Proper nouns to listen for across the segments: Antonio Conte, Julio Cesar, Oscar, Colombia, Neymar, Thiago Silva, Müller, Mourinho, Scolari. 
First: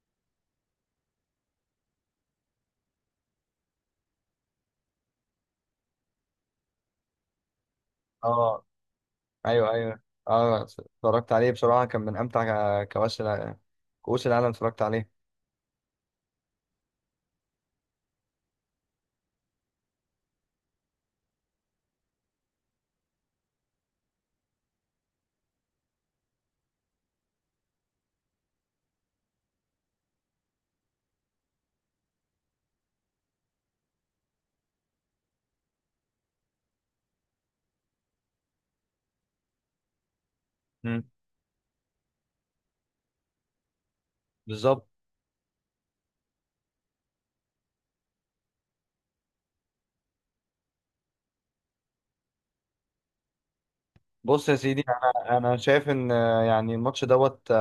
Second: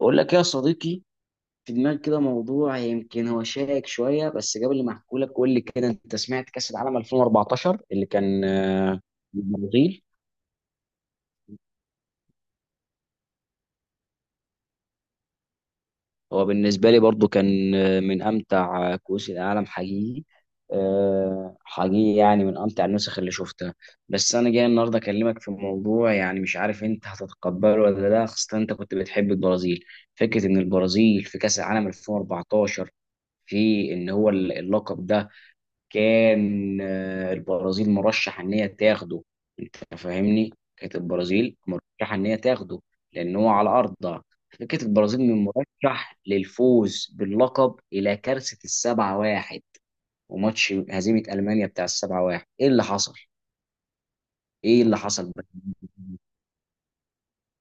بقول لك يا صديقي، في دماغي كده موضوع يمكن هو شائك شويه. بس قبل ما احكي لك قول لي كده، انت سمعت كاس العالم 2014 اللي كان اه، في ايوه، ايوه، البرازيل؟ اه، اتفرجت عليه بصراحه، كان من امتع كؤوس العالم. اتفرجت عليه. هو بالنسبه لي برضو كان من امتع كؤوس العالم حقيقي. حقيقي، يعني من امتع النسخ اللي شفتها. بس انا جاي النهارده اكلمك في موضوع، يعني مش عارف انت هتتقبله ولا لا، خاصه انت كنت بتحب البرازيل. فكره ان البرازيل في كاس العالم 2014، في ان هو اللقب ده كان البرازيل مرشح ان هي تاخده. انت فاهمني، كانت امم. البرازيل مرشح ان هي تاخده، لان هو على ارضها. فكانت بالظبط. البرازيل من مرشح للفوز باللقب الى كارثه السبعة واحد، وماتش هزيمه المانيا بتاع السبعة واحد. ايه اللي حصل؟ بص يا ايه سيدي، اللي حصل انا بقى؟ انا شايف ان يعني الماتش دوت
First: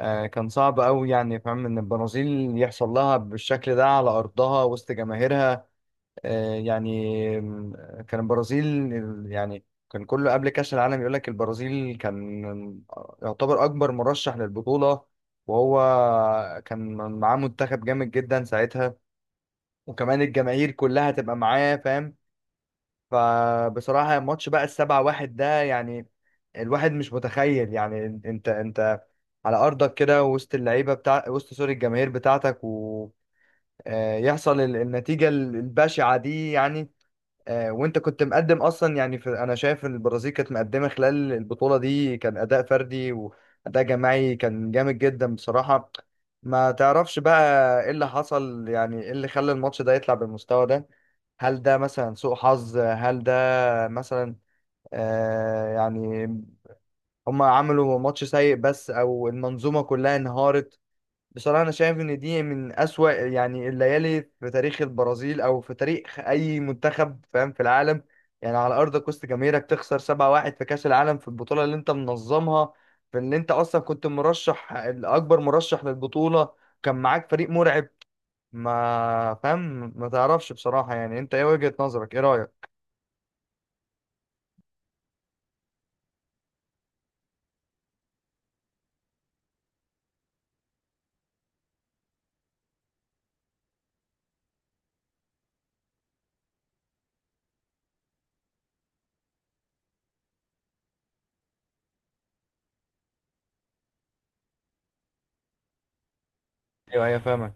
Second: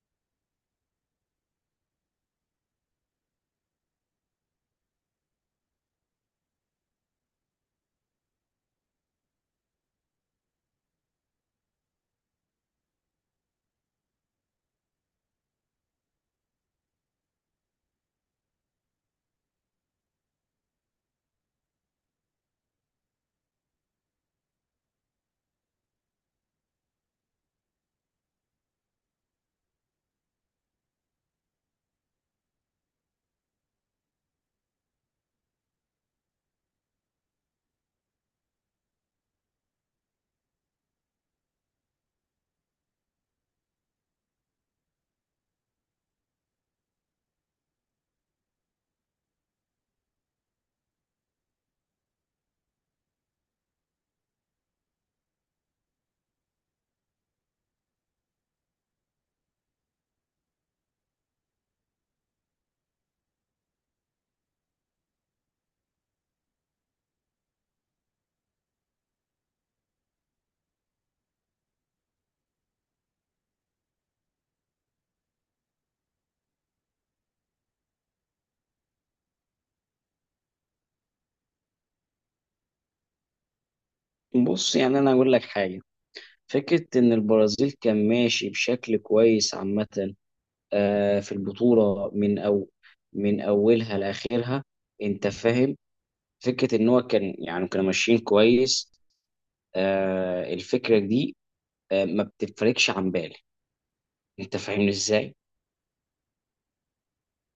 آه، كان صعب قوي، يعني فاهم ان البرازيل يحصل لها بالشكل ده على ارضها وسط جماهيرها. آه، يعني آم، كان البرازيل، يعني كان كله قبل كاس العالم يقول لك البرازيل كان يعتبر اكبر مرشح للبطوله، وهو كان معاه منتخب جامد جدا ساعتها، وكمان الجماهير كلها تبقى معاه فاهم. فبصراحة الماتش بقى ال7-1 ده، يعني الواحد مش متخيل، يعني انت على ارضك كده وسط اللعيبة بتاع وسط سوري الجماهير بتاعتك، ويحصل النتيجة البشعة دي، يعني وانت كنت مقدم اصلا، يعني في انا شايف ان البرازيل كانت مقدمه خلال البطوله دي، كان اداء فردي واداء جماعي كان جامد جدا بصراحه. ما تعرفش بقى ايه اللي حصل، يعني ايه اللي خلى الماتش ده يطلع بالمستوى ده؟ هل ده مثلا سوء حظ، هل ده مثلا يعني هم عملوا ماتش سيء بس، او المنظومه كلها انهارت؟ بصراحة أنا شايف إن دي من أسوأ، يعني الليالي في تاريخ البرازيل أو في تاريخ أي منتخب فاهم في العالم. يعني على أرض كوست جماهيرك تخسر 7-1 في كأس العالم، في البطولة اللي أنت منظمها، في اللي أنت أصلا كنت الأكبر مرشح للبطولة، كان معاك فريق مرعب، ما فاهم، ما تعرفش بصراحة، يعني أنت إيه وجهة نظرك؟ إيه رأيك؟ بص، يعني انا اقول لك حاجه. فكره ان البرازيل كان ماشي بشكل كويس عامه في البطوله من او من اولها لاخرها، انت فاهم. فكره ان هو كان، يعني كانوا ماشيين كويس. آه الفكره دي آه ما بتفرقش عن بالي، انت فاهمني ازاي. أيوه، أيوه، فاهمك،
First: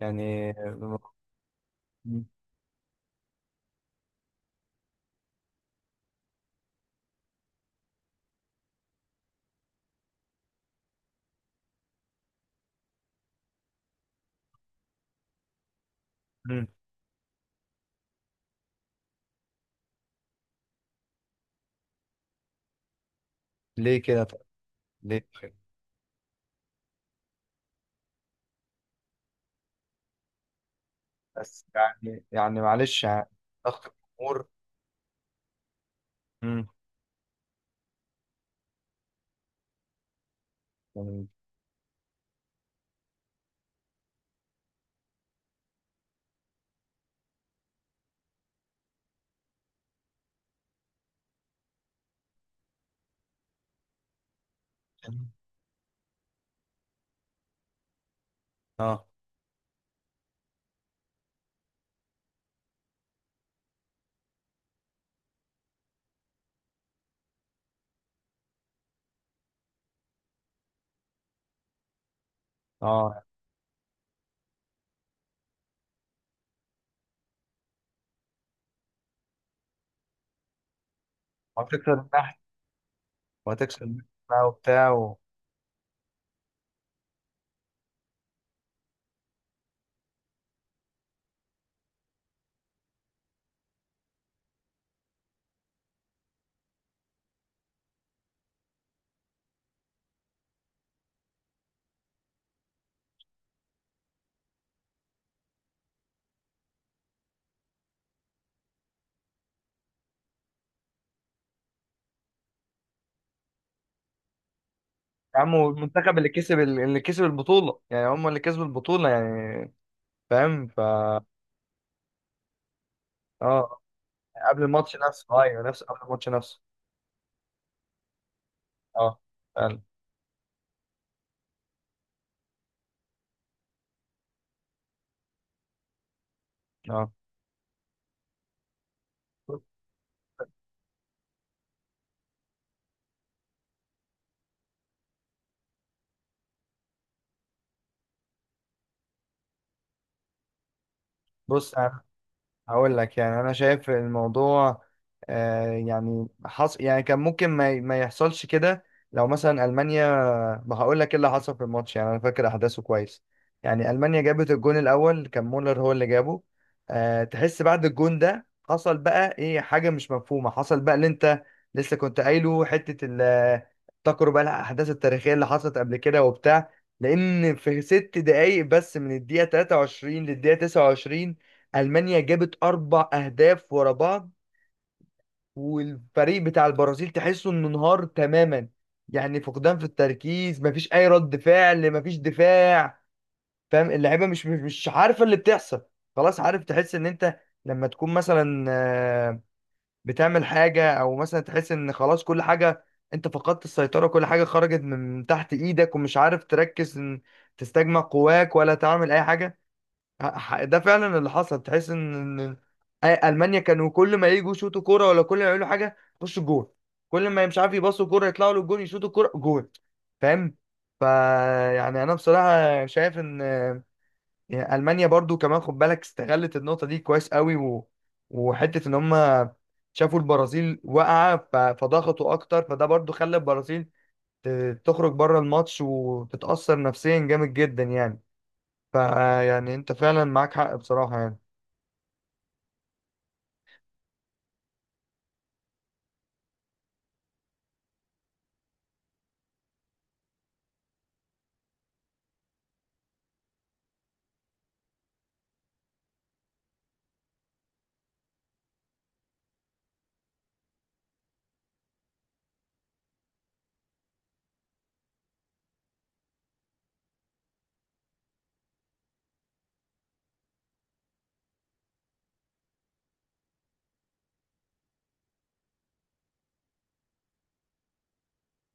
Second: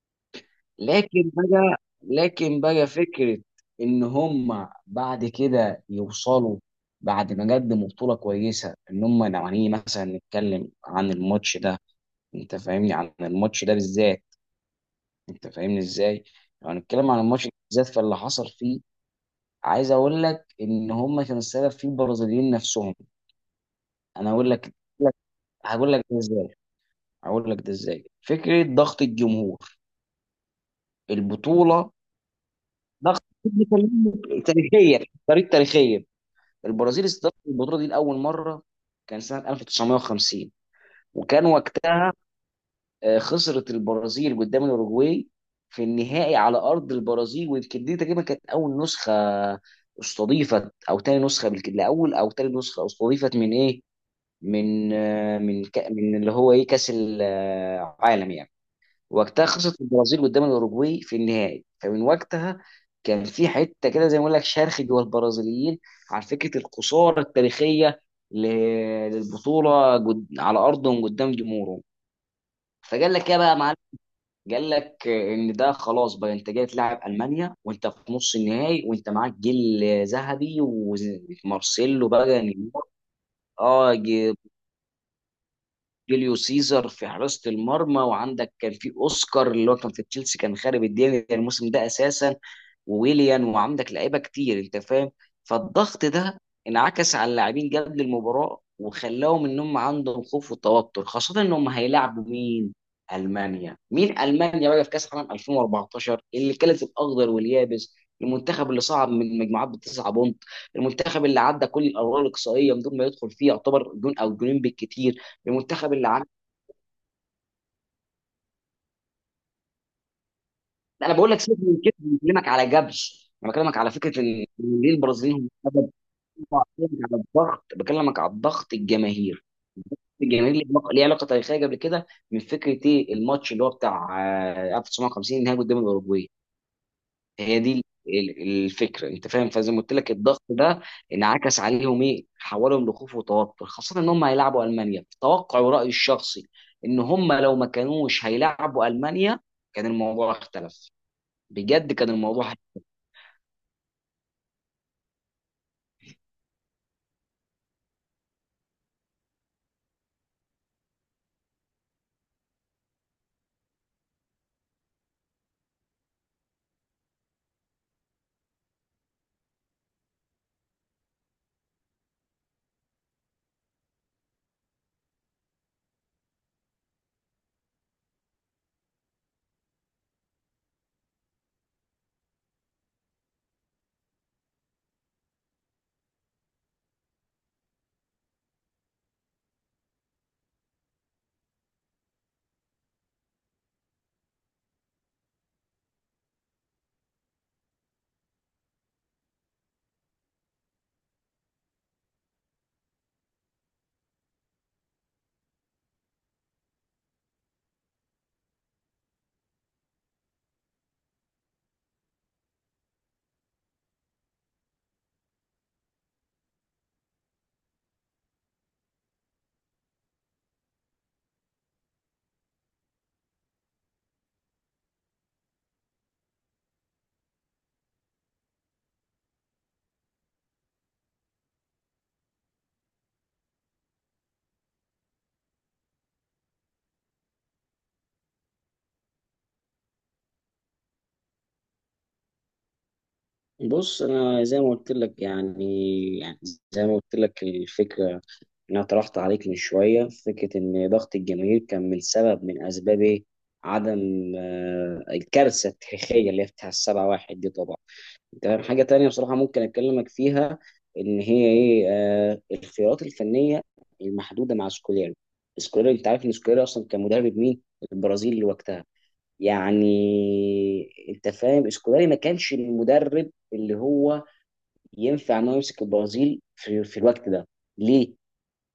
يعني لكن بقى فكره ان هم بعد كده يوصلوا، بعد ما قدموا بطوله كويسه، ان هم لو هنيجي مثلا نتكلم عن الماتش ده، انت فاهمني، عن الماتش ده بالذات، انت فاهمني ازاي. م- لو هنتكلم عن الماتش ده بالذات، فاللي حصل فيه عايز اقول لك ان هم كانوا السبب فيه، البرازيليين نفسهم. ليه كده انا طيب؟ اقول لك. ليه؟ هقول لك ده ازاي. فكره ضغط الجمهور، بس البطوله يعني معلش، ضغط، يعني ضغط الجمهور. تاريخيه، طريق تاريخيه. البرازيل استضافت البطوله دي لاول مره كان سنه 1950، مم. وكان وقتها خسرت البرازيل قدام الاوروجواي في النهائي على ارض البرازيل. ويمكن دي تقريبا كانت اول نسخه استضيفت، او تاني نسخه بالكده، لاول او تاني نسخه استضيفت من ايه؟ من من من اللي هو ايه، كاس العالم يعني. اه، وقتها خسرت البرازيل قدام الاوروجواي في النهائي. فمن وقتها كان في حته كده، زي ما اقول لك، شرخ جوه البرازيليين على فكره الخساره التاريخيه ل- للبطوله على ارضهم قدام جمهورهم. فقال اه، لك ايه بقى يا معلم، قال لك ان ده خلاص بقى، انت جاي تلعب المانيا وانت في نص النهائي، وانت معاك جيل ذهبي وهتكسر ومارسيلو النحس بقى نيمار. وهتكسر اه، النحس بقى وبتاع جوليو سيزر في حراسة المرمى، وعندك كان في اوسكار اللي هو كان في تشيلسي، كان خارب الدنيا الموسم ده اساسا، وويليان، وعندك لعيبة كتير انت فاهم. فالضغط ده انعكس على اللاعبين قبل المباراة، وخلاهم ان هم عندهم خوف وتوتر، خاصة ان هم هيلاعبوا مين؟ المانيا. مين المانيا بقى؟ في كاس العالم 2014 اللي كانت الاخضر واليابس، المنتخب اللي صعد من مجموعات بتسعة بونت، المنتخب اللي عدى كل الادوار الاقصائيه من دون ما يدخل فيه يعتبر جون او جونين بالكتير، يا عم، المنتخب اللي والمنتخب اللي كسب البطولة، يعني هم اللي كسبوا البطولة يعني فاهم انا بقول لك سيبك من كده، أنا بكلمك على جبش، انا بكلمك اه. على فكره ان قبل إن ليه الماتش نفسه، البرازيليين ايوه، هم سبب. قبل الماتش نفسه. بكلمك على الضغط، بكلمك على الضغط اه، الجماهيري، فعلا. الجماهير ليه علاقه، ليه علاقة تاريخيه قبل كده، من فكره ايه الماتش اللي هو بتاع 1950 النهائي قدام الاوروجواي. اه، هي دي الفكره، انت فاهم. فزي ما قلت لك، الضغط ده انعكس عليهم، ايه، حولهم لخوف وتوتر، خاصه ان هم هيلعبوا المانيا. توقعي ورايي الشخصي ان هم لو ما كانوش هيلعبوا المانيا كان الموضوع اختلف، بص بجد انا كان الموضوع. هقول لك، يعني انا شايف الموضوع، يعني يعني كان ممكن ما, ما يحصلش كده لو مثلا المانيا. ما هقول لك ايه اللي حصل في الماتش، يعني انا فاكر احداثه كويس. يعني المانيا جابت الجون الاول، كان مولر هو اللي جابه. أه، تحس بعد الجون ده حصل بقى ايه، حاجه مش مفهومه حصل بقى، اللي انت لسه كنت قايله حته افتكروا بقى الاحداث التاريخيه اللي حصلت قبل كده وبتاع، لان في 6 دقايق بس من الدقيقه 23 للدقيقه 29 المانيا جابت اربع اهداف ورا بعض، والفريق بتاع البرازيل تحسه انه انهار تماما. يعني فقدان في التركيز، مفيش اي رد فعل، مفيش دفاع، فاهم. اللعيبه مش عارفه اللي بتحصل. خلاص عارف، تحس ان انت لما تكون مثلا بتعمل حاجه، او مثلا تحس ان خلاص كل حاجه، انت فقدت السيطره، كل حاجه خرجت من تحت ايدك، ومش عارف تركز ان تستجمع قواك ولا تعمل اي حاجه. ده فعلا اللي حصل، تحس إن المانيا كانوا كل ما يجوا يشوطوا كوره، ولا كل ما يعملوا حاجه يخشوا جون، كل ما مش عارف يباصوا كوره يطلعوا للجون يشوطوا كوره جون، فاهم. فا يعني انا بصراحه شايف ان، يعني المانيا برضو كمان خد بالك استغلت النقطه دي كويس قوي، وحته ان هم شافوا البرازيل واقعه، فضغطوا اكتر، فده برضو خلى البرازيل تخرج بره الماتش وتتاثر نفسيا جامد جدا، يعني فيعني انت فعلا معاك حق بصراحه يعني. بص انا زي ما قلت لك، يعني يعني زي ما قلت لك الفكره اللي انا طرحت عليك من شويه، فكره ان ضغط الجماهير كان من سبب، من اسباب إيه؟ عدم الكارثه التاريخيه اللي هي بتاع السبعة واحد دي طبعا. تمام، حاجه تانية بصراحه ممكن اكلمك فيها، ان هي ايه، الخيارات الفنيه المحدوده مع سكوليري. سكوليري انت عارف ان سكوليري اصلا كان مدرب مين؟ البرازيل وقتها، يعني انت فاهم، سكولاري ما كانش المدرب اللي هو ينفع انه يمسك البرازيل في الوقت ده. ليه؟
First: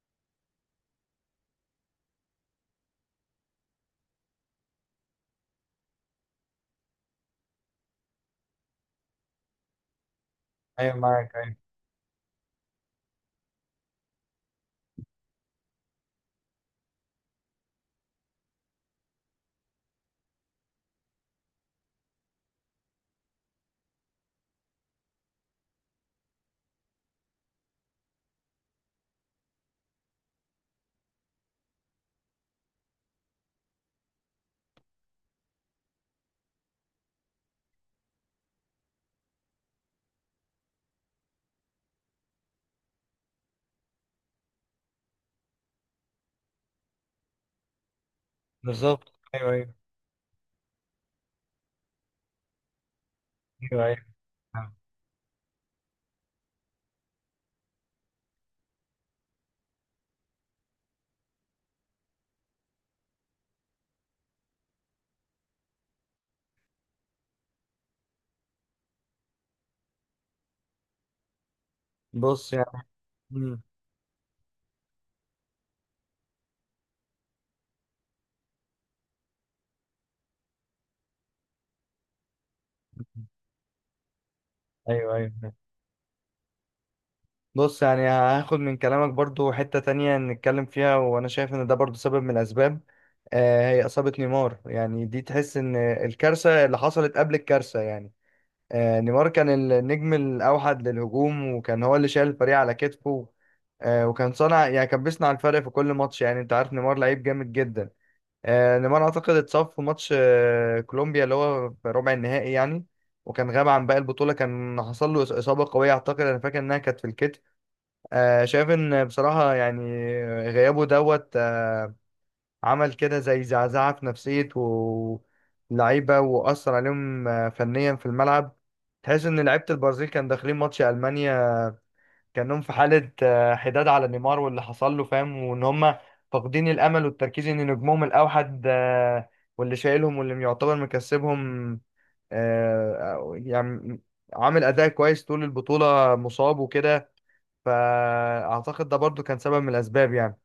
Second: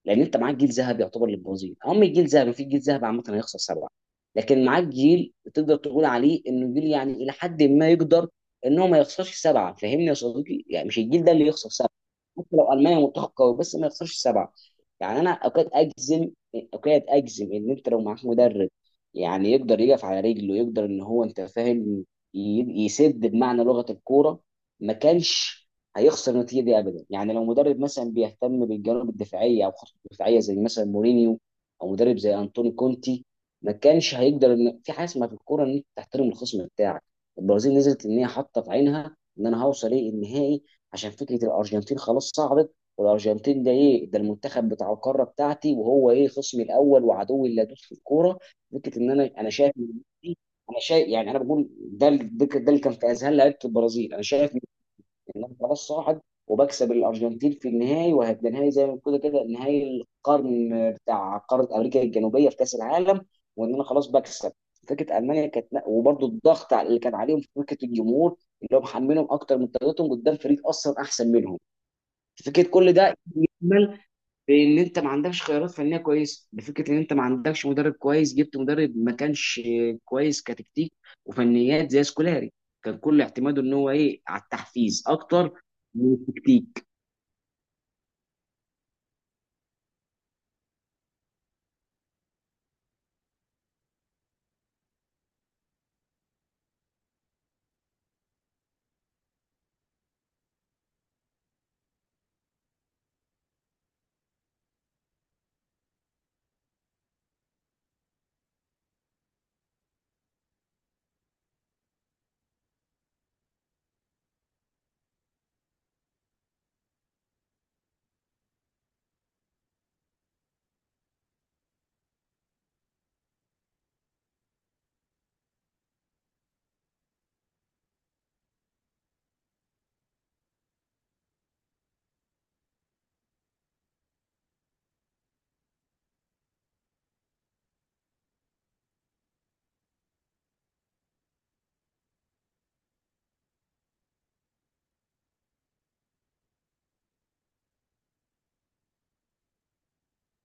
لان انت معاك جيل ذهبي، يعتبر للبرازيل هم الجيل ذهبي، في جيل ذهبي عامه هيخسر سبعه؟ لكن معاك جيل تقدر تقول عليه انه جيل، يعني الى حد ما يقدر ان هو ما يخسرش سبعه، فاهمني يا صديقي؟ يعني ايوه، مش الجيل ده معاك، اللي ايوه. يخسر سبعه، حتى لو المانيا منتخب قوي بس ما يخسرش سبعه. يعني انا اوقات اجزم، ان انت لو معاك مدرب يعني يقدر يقف على رجله، يقدر ان هو انت فاهم يسد بمعنى لغه الكوره، ما كانش هيخسر النتيجه دي ابدا. يعني لو مدرب مثلا بيهتم بالجوانب الدفاعيه او خطوط الدفاعيه زي مثلا مورينيو، او مدرب زي انطوني كونتي، ما كانش هيقدر. ان في حاجه اسمها في الكوره ان انت تحترم الخصم بتاعك. البرازيل نزلت ان هي حاطه في عينها ان انا هوصل ايه النهائي، عشان فكره الارجنتين خلاص صعدت، والارجنتين ده ايه، ده المنتخب بتاع القاره بتاعتي وهو ايه خصمي الاول وعدوي اللدود في الكوره. فكره ان بالظبط، انا، ايوه، انا شايف، يعني انا بقول ده اللي كان في اذهان لعيبه ايوه، ايوه، البرازيل، ايوه. انا شايف ان انا خلاص صاعد وبكسب الارجنتين في النهائي، وهيبقى نهائي زي ما كده كده نهائي القرن بتاع قاره امريكا الجنوبيه في كاس العالم، وان انا خلاص بكسب. فكره المانيا كانت، وبرده الضغط اللي كان عليهم في فكره الجمهور اللي هو محملهم اكتر من طاقتهم قدام فريق اصلا احسن منهم. بص فكره يعني. كل ده مم. لان انت ما عندكش خيارات فنيه كويسه، بفكره ان انت ما عندكش مدرب كويس، جبت مدرب ما كانش كويس كتكتيك وفنيات زي سكولاري. كان كل اعتماده ان هو ايه على التحفيز ايوه، ايوه، أيوة. اكتر من التكتيك. بص، يعني هاخد من كلامك برضو حتة تانية نتكلم فيها، وانا شايف ان ده برضو سبب من الاسباب. هي اصابة نيمار، يعني دي تحس ان الكارثة اللي حصلت قبل الكارثة يعني. نيمار كان النجم الاوحد للهجوم، وكان هو اللي شايل الفريق على كتفه. وكان يعني كان بيصنع الفرق في كل ماتش، يعني انت عارف نيمار لعيب جامد جدا. نيمار اعتقد اتصاب في ماتش كولومبيا اللي هو في ربع النهائي يعني. وكان غاب عن باقي البطوله، كان حصل له اصابه قويه، اعتقد انا فاكر انها كانت في الكتف. شايف ان بصراحه، يعني غيابه دوت آه، عمل كده زي زعزعه في نفسيه واللعيبه، واثر عليهم فنيا في الملعب. تحس ان لعيبه البرازيل كان داخلين ماتش المانيا كانهم في حالة حداد على نيمار واللي حصل له، فاهم، وان هم فاقدين الامل والتركيز ان نجمهم الاوحد واللي شايلهم واللي يعتبر مكسبهم، آه، يعني عامل اداء كويس طول البطولة، مصاب وكده، فاعتقد ده برضو كان سبب من الاسباب يعني.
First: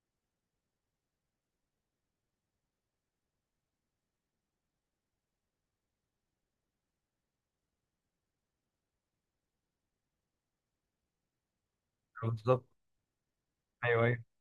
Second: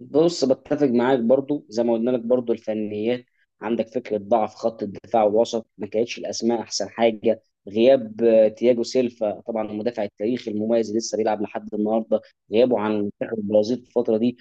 بص بتفق معاك برضو زي ما قلنا لك، برضو الفنيات، عندك فكره ضعف خط الدفاع والوسط، ما كانتش الاسماء احسن حاجه. غياب تياجو سيلفا طبعا، المدافع التاريخي المميز اللي لسه بيلعب لحد النهارده، بالظبط، غيابه عن منتخب البرازيل في ايوه، الفتره ايوه. دي.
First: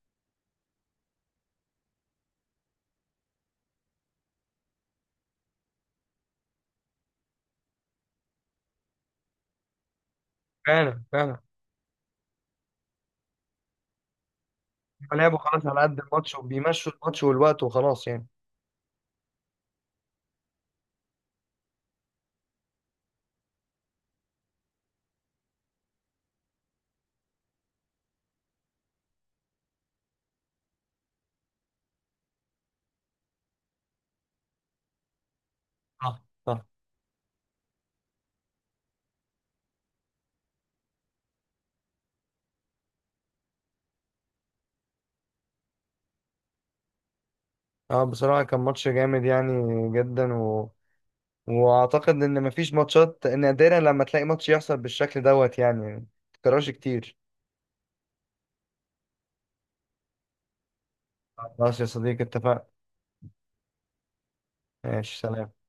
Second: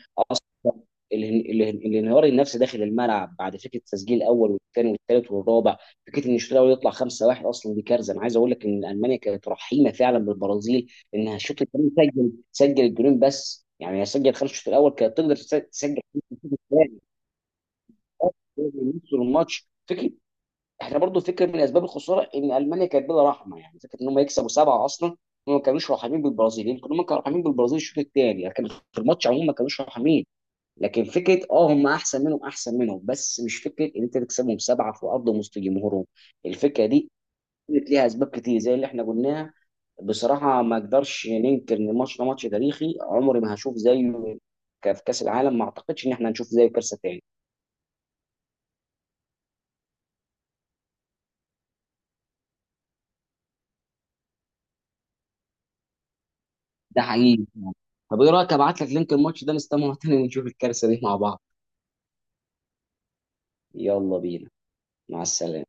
الانهيار النفسي داخل الملعب بعد فكره التسجيل الاول والثاني والثالث والرابع. فكره ان الشوط الاول يطلع 5-1 اصلا دي كارثه. انا عايز اقول لك ان المانيا كانت رحيمه فعلا بالبرازيل، فعلا، انها فعلا. الشوط الثاني سجل الجولين بس، يعني هي سجل خمس الشوط الاول، هما كانت تقدر لعبوا خلاص على قد تسجل خمسة الماتش في الشوط وبيمشوا الثاني الماتش والوقت وخلاص يعني. يوصلوا الماتش. فكره احنا برضو فكره من اسباب الخساره ان المانيا كانت بلا رحمه، يعني فكره ان هم يكسبوا سبعه اصلا، هم ما كانوش رحمين بالبرازيل. يمكن هم كانوا رحمين بالبرازيل الشوط الثاني، لكن في الماتش عموما ما كانوش رحمين. لكن فكره اه هم احسن منهم، احسن منهم، بس مش فكره ان انت تكسبهم سبعه في ارض وسط جمهورهم. صح، صح. الفكره دي كانت ليها اسباب كتير زي اللي احنا قلناها. بصراحه ما اقدرش ننكر ان الماتش ده ماتش تاريخي، عمري ما هشوف زيه في كاس العالم، ما اعتقدش ان احنا هنشوف زيه كارثه تاني. اه، بصراحة كان ماتش جامد يعني، جدا. واعتقد ان مفيش ماتشات، ان نادرا لما تلاقي ماتش يحصل بالشكل يعني ما تكررش ده كتير. حقيقي. طب ايه رايك ابعت لك لينك الماتش ده، نستمع تاني ونشوف الكارثه دي مع بعض. خلاص يا صديقي اتفقنا. يلا بينا. ماشي، مع سلام. السلامه.